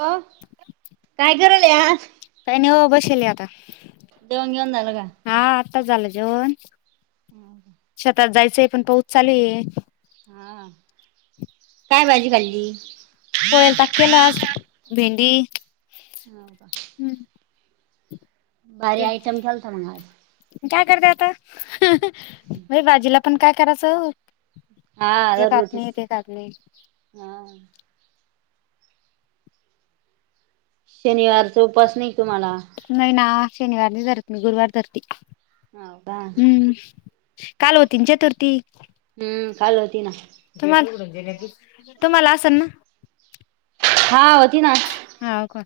हो काय करायल्या... काही बसेल आहे आता... जेवणं गेवण झाल का.. जेवणं... हम... शेतात जायचंय पण पाऊस चालु आहे... हां.... काय भाजी खाल्ली.... ते.. हो का.... भारी आयटम केलता मग आज... काय करते आता बाई भाजीला पण काय करायचं... हा म्हणजे दररोजचीच कापने ते कापने... हा. शनिवारचा उपास नाही तुम्हाला... नाही ना शनिवार नाही धरत मी गुरुवार धरते... हो का. हम्म काल होती न चतुर्थी..... हम्म काल होती ना. तुम्हाला, तुम्हाला असेल ना... हां... हो का....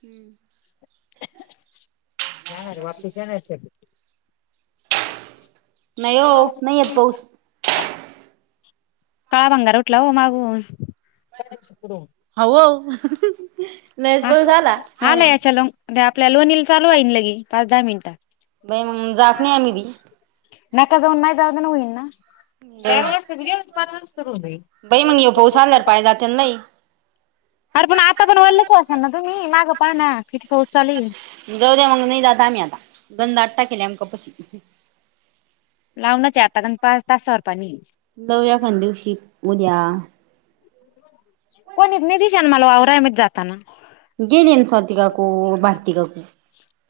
हम्म [inaudible] जाणार आहे वापस येणार आहेत का ते.. नाही हो नाही येत पाऊस.... काळा भंगार उठला हो मागुन... हो लय च पाऊस आला... याच्या लो आपल्या लोणी ले चालु‌‌ होईन लगे पाच दहा मिनिटात... बाई मग जात नाही आम्ही बी... नका जाऊन मा जाऊ ना होईन ना... चार वाजता घेऊ पाच वाजत हो जाई... बाई मग ह्यो पाऊस आल्यावर पाय जात्यात लई. अरे पण आता पण ओलच असा ना तुम्ही ना ग पाह ना किती... चालू आहे. जाऊ द्या मग नाही जात आम्ही आता गंध आट्टा केली आम कपशी... लावूनच आता या पाच तासवर.. नव्या खं दिवशी उद्या कोणीत नाही दिशान मला वावरा म जाताना.. गेन येन साौतिका कू भारतिका कू...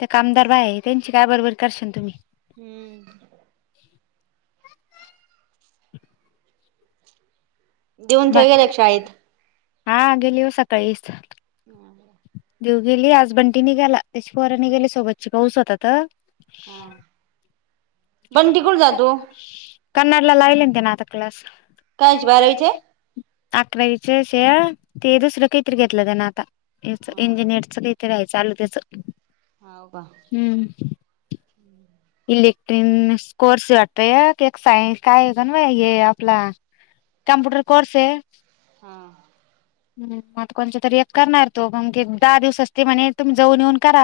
ते कामदार बाया आहे त्यांची काय बरोबरी करशन तुम्ही.. हम्म देऊन बा ठेव गेले शाळेत... हा गेली हो सकाळीच.. देऊ गेली आजबंटी निगाला त्याची पोर नीघाली सोबतची पाऊस होतात. हा ह [inaudible] बंटी कुठं जातो कनडला लावेल ते न आता क्लास. कायचे बारवीचे. अकरावीचेेचे ते दुसरं काहीतरी घेतलं त्यांना आता हाव इंजिनियरच काही ते हाय चालू त्याच, का हम्म. इलेक्ट्रनस कोर्स वाटत सायन काये काणू बाई हे आपला कमप्युटर कोर्से. हा हम् मग कोणच तरी एक करणार तो मग की दहा दिवस असते म्हणेज तुम्ही जाऊन येऊन करा.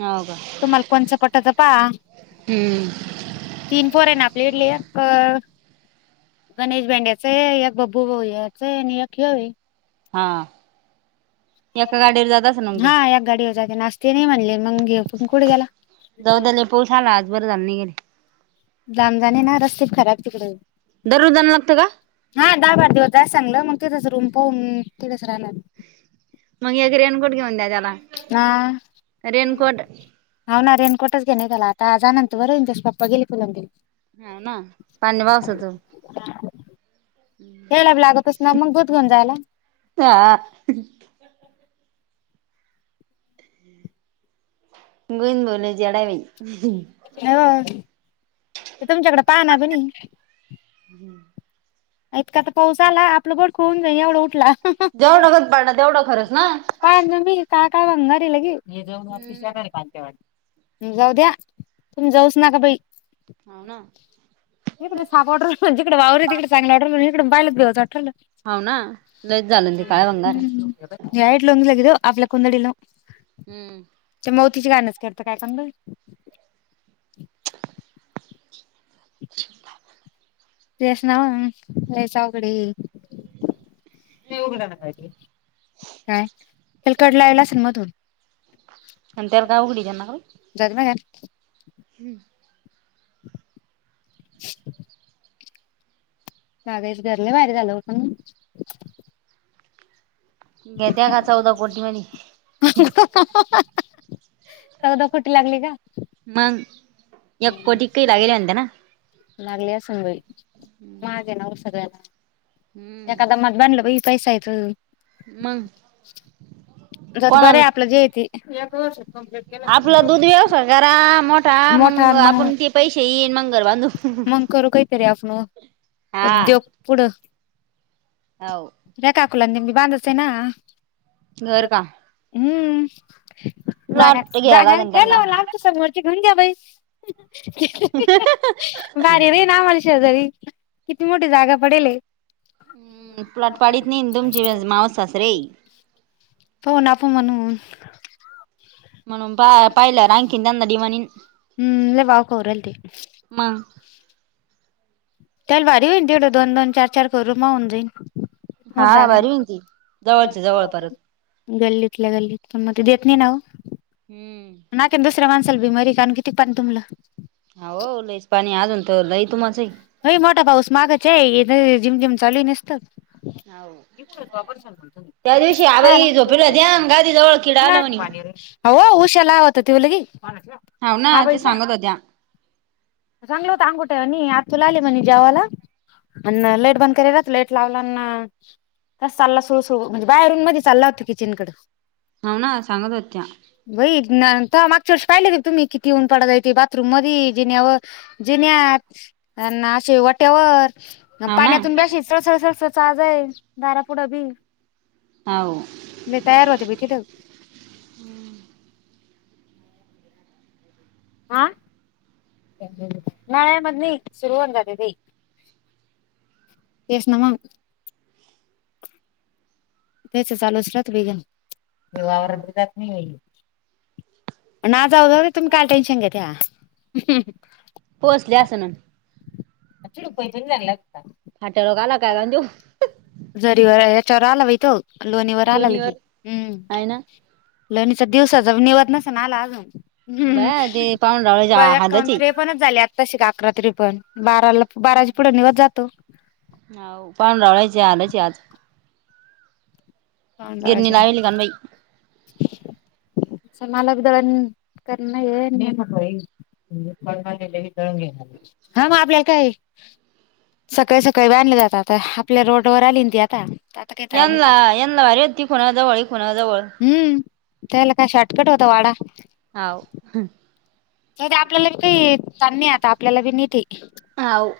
हाव का तुम्हाला कोणच पटत पा. हम्म तीन पोरय ना आपले ईडले. एक गणेश भेंड्याचे, एक बबू भाऊ, याचे नि एक होये. हा. एका गाडीवर जात असेल मग हा ते एका गाडीवर जातना आज तेनाही म्हणले मग हे पण कुठे गेला. जाऊदे लई पाऊस आला आज बरं झालं नई गेले. लांब जााणे ना रस्ते खराब तिकडे. दररोज जाण लागत का? चांगलं मग तीदच रूम पाहून तीदच राहणारे. मग एक रेनकोट घेऊन द्या त्याला. ह रेनकोट हाव ना रेन कोटच घेणेन आता आज आणलं तर बरं होईल. त्याचे पप्पा गेली कोलंबीला. हा ना पाणी पावसाच. यायला बी लागतच ना मग दूध घेऊन जायला हा. गोविंद भाऊ ते तुमच्याकडे पाह ना कुणी. हम्म [inaudible] ऐतका त पाऊस आला आपलं बोडख वाऊन जाई एवढा उठला. जेवढं करच पाडण तेवढं खरंच ना [unintelligible] जाऊ हम्म द्या तुम्ही जाऊच नाका बाई. हाव ना. इकडे साप वाटूरायल पण जीकडे वावरे तिकडे चांगलं वाटूरायल, इकडून पायल का भेवच वाटू राहिलं. हाव ना लईच झालं ते काळ भंगार. ह वईट लनग आपल्या कोंदडीला [unintelligible] हम्म. किच गाणंच करत काणू बाई. [inaudible] तेस नाव लईच अवघडे. काय? त्याला कडलावेल असेल मधून. एंत का [unintelligible] जर मग [unintelligible] मागाईच घर लय भारी झालं हो पण, घेता का चौदा कोटी मध्ये, चौदा कोटी लागली का, मग या कोटी काही लागेले [unintelligible] लागली अस असंई मागे नावर सगळ्याला एखादा मग बांडलं पैसा येतो. मग, जत बर कोणाला आपलं जे ते काम आपला दूध व्यवसाय करा मोठा मग, आपण ते पैसे येईन मग घर बांधू. मग करू कायतरी आपण, उद्योग पुड हव, [unintelligible] घर का, हम्म! जागा प्लॉट घ्यावा जागा लागेल त्यांना. केयला लाग तो सोरची घेऊन घ्या बाई. बारीर आहे नाम्हाला शेजारी किती मोठी जागा पडेल ये [inaudible] हम्म प्लॉट पाडीत नाही तुमची मावस सासरे, हो ना आपण म्हणून, म्हणून पा पाहिलं र [unintelligible] वाक वरल ते त्याला भारी होईन तेवढं दोन दोन चार चार करू माऊन जाईन. होर [unintelligible] हा जगाय भारी होईन ती जवळच्या जवळ परत. गल्लीत आपल्या गल्लीत संमती देत नाही ना. हम्म. नाही का ना दुसऱ्या माणसाला बीमारी काण किती पाणी तुमला हो लईच पाणी अजून तर लई तुम्हाच आहे. भई मोठा पाऊस मागचे, जिम जिम चालूये नुसत हाव. त्या दिवशी आबाई झोपेल होत्या आणि गादी जवळ किडा आला म्हणे. [unintelligible] होव हुशेला आवत, ते की हाव ना ते हबाईच्या सांगत होत्या चांगल होत अंगुठ आ तू ला आल म्हण जेवायला अ लेट बंद करेला त लेट लावला तस चालला सुरू सुरू म्हणे बारून मध्ये चालला होता किचनकड. आना सांगतहुत्या. बाई मागच्या वर्षी पाहिले तुम्ही किती ऊन पडता येते, बाथरूम मध्ये जेण्या व जेण्या ना शेवट एवर हाव ना पाण्यातून ब्याशी चसळसळ जईल दारात. पुढं बी, हाव. मी तयार होते. बाई तिथं, आं, नाळ्यामध्ये सुरुवन जाते ते, येस नावा. त्याच चालू असल बेगनवर जात [unintelligible] नाहीई ना जाऊ जाऊ तुम्ही [unintelligible] पोसले असन, फाट्यावर आला काय गं त्यो झरी व याच्यारा आलावात [unintelligible] लोणीवर आलाल की हम्म. आहे ना. लणीचा दिवसाचा निवत नसे ना आला अजून, हम् बया ते पाहुणरावळ्याच्या बया काम हालचे त्रेपन च झाल्यात आ तशी गा रात्री पण, बाराला बाराच्या पुढे निवेद जातो. [unintelligible] आलच आज [unintelligible] गिरणी चाल लावेली कान बाई मलाबी दळण करणये. हा मग आपल्या काय. सकाळी सकाळी बांधले जातात आपल्या रोड वर आली ना ती आता. आता काय ताण यांना यांना भारी होती ती पुणा जवळ ह पुणा जवळ. हम्म त्याला काय शॉर्टकट होता वाडा. हाव. तर ते आपल्याला बी काही काम नाही आता आपल्याला बी नीेते. हाव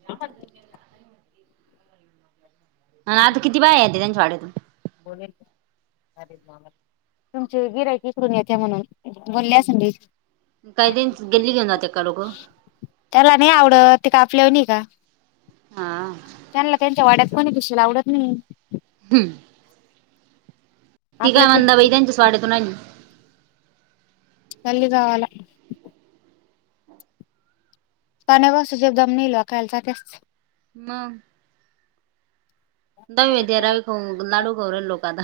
गम [unintelligible] आता किती बाहे येते त्यांच्या वाड्यातून. तुमची गिरायीक ईकडून येते म्हणून. बोलल्या असंन ती. काही त्यांच गल्ली घेऊन जाते का लोकं त्याला नाही आवडत ते का आपल्या वानी का? हा त्यांला त्यांच्या वाड्यात कोणी कशी ला आवडत नाही हम्म तिघा आपल्या पिस मंदा वई त्यांच्याच वाड्यातून आली तली कावला पाण्या वसू जेबदाम नलोकालचा त्याच म खाऊ लाडू खाऊ राहिले लोक आता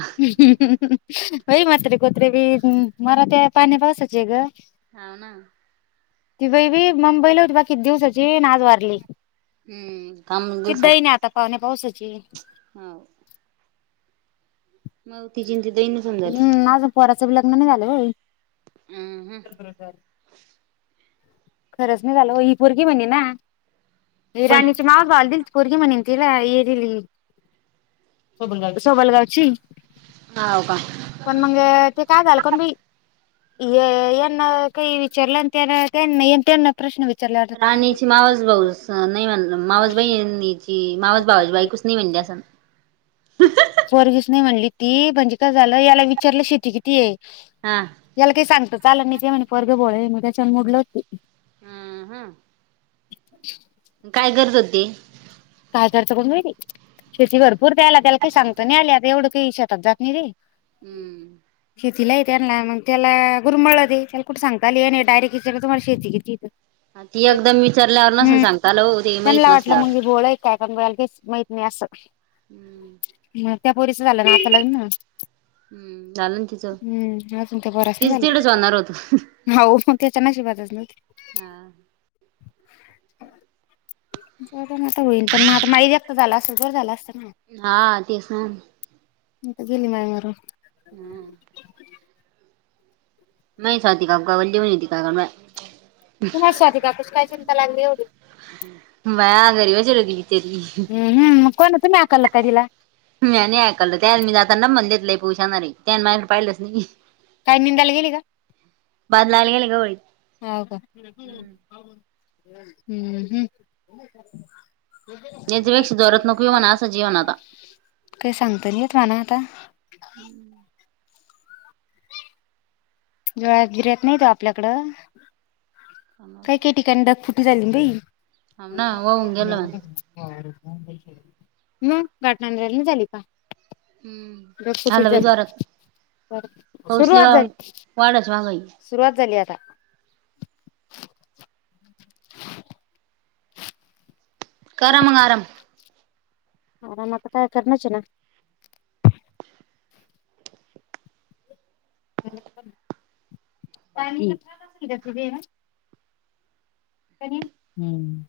वई माते कोत्रे ब हम मला ते पाणी पावसाचे आहे ग हाव ना ती बाईबी मुंबईला होती बा किती दिवसाची नाज वारली हम्म काम कि दही नाही आता पाहणे पाहच हो मा त जि हम् आझ पोराचं लग्न नाही झालं ब हम्म हम्म खरंच नाही झालं इपोर की म्हणे ना पण राणीची माग घाल दिल पोरगी म्हणेन तिला येरली ाव सबालगावची हाव का पण मंग ते काय झालं कोण बी यांना काही विचारलंंतनांत त्यांना प्रश्न विचार राणीची मावास भाऊ अस नाही म्हणलं मावास बई की मावाज बावाजी बाई कुस नाही मिळल्या सन पर्गस नाही म्हणली ती म्हणजे काय झालं याला विचारलं शेती किती आहे हा याला काही सांगत चाला नाही ते म्हणे परर्ग बोळ मग त्याच्यान मुडलं होती हम्म हम [unintelligible] काय करत होते हजार च कोण वरी शेती भरपूर दयला त्याला काही सांगतो नाही आली आता एवढं काही शेतात जात नाही रे हम्म शेतीला येतना मग त्याला गुरुमळ दे त्याला कुठे सांगताले डायरेट तुम्हाला शेतीती ती एकदम विचारल्यावर नसल सांगता आला हो ते माहित नसल च माहत नाही असं ह त्या पोरीच झालं ना आता लग ना हम्म झालं ना तिचं हम्म अजून ते बराच तीच नाही झाल तिडच होणार होत मग त्याच्या नशिबात हा जर ना तर होईल पण मग आता माई झाला असत जर झाला असत हा तेस गेली माय मार हम्म म सा दिखा वल्ि दिखाय म तुमार साध का पुष काय चिंतल लागलीलेवी [unintelligible] म घरी म चल त तेरी [unintelligible] हम्म मग कोण तुम्ही हाकललं का तिला? मी नाही ऐकलं त्या मी जाताना म्हण देतलं [unintelligible] बशणारी त्या माहेर पाहिलंच नाही काय निंदायला बादलाला गेले ग ह का हम्म हम् याच्यापेक्षा दत नको कं अस [unintelligible] काय सांगत नाहीेत म्हणा आता हम्म [inaudible] जोळत गिर्यात नाही तो आपल्याकडं काही हाव काही ठिकाणी ढगफुटी झाली बाई ना वाहून गेलं म्हण [unintelligible] मग घाटनाराला झाली का बस हम्म कुटी आलं झा बाई जोरात [unintelligible] पाऊस लय सुरुवात झाली वाढच मागं आहे सुरुवात झाली आता करा मग आराम आराम आता काय करणचे ना [unintelligible] [unintelligible] हम्म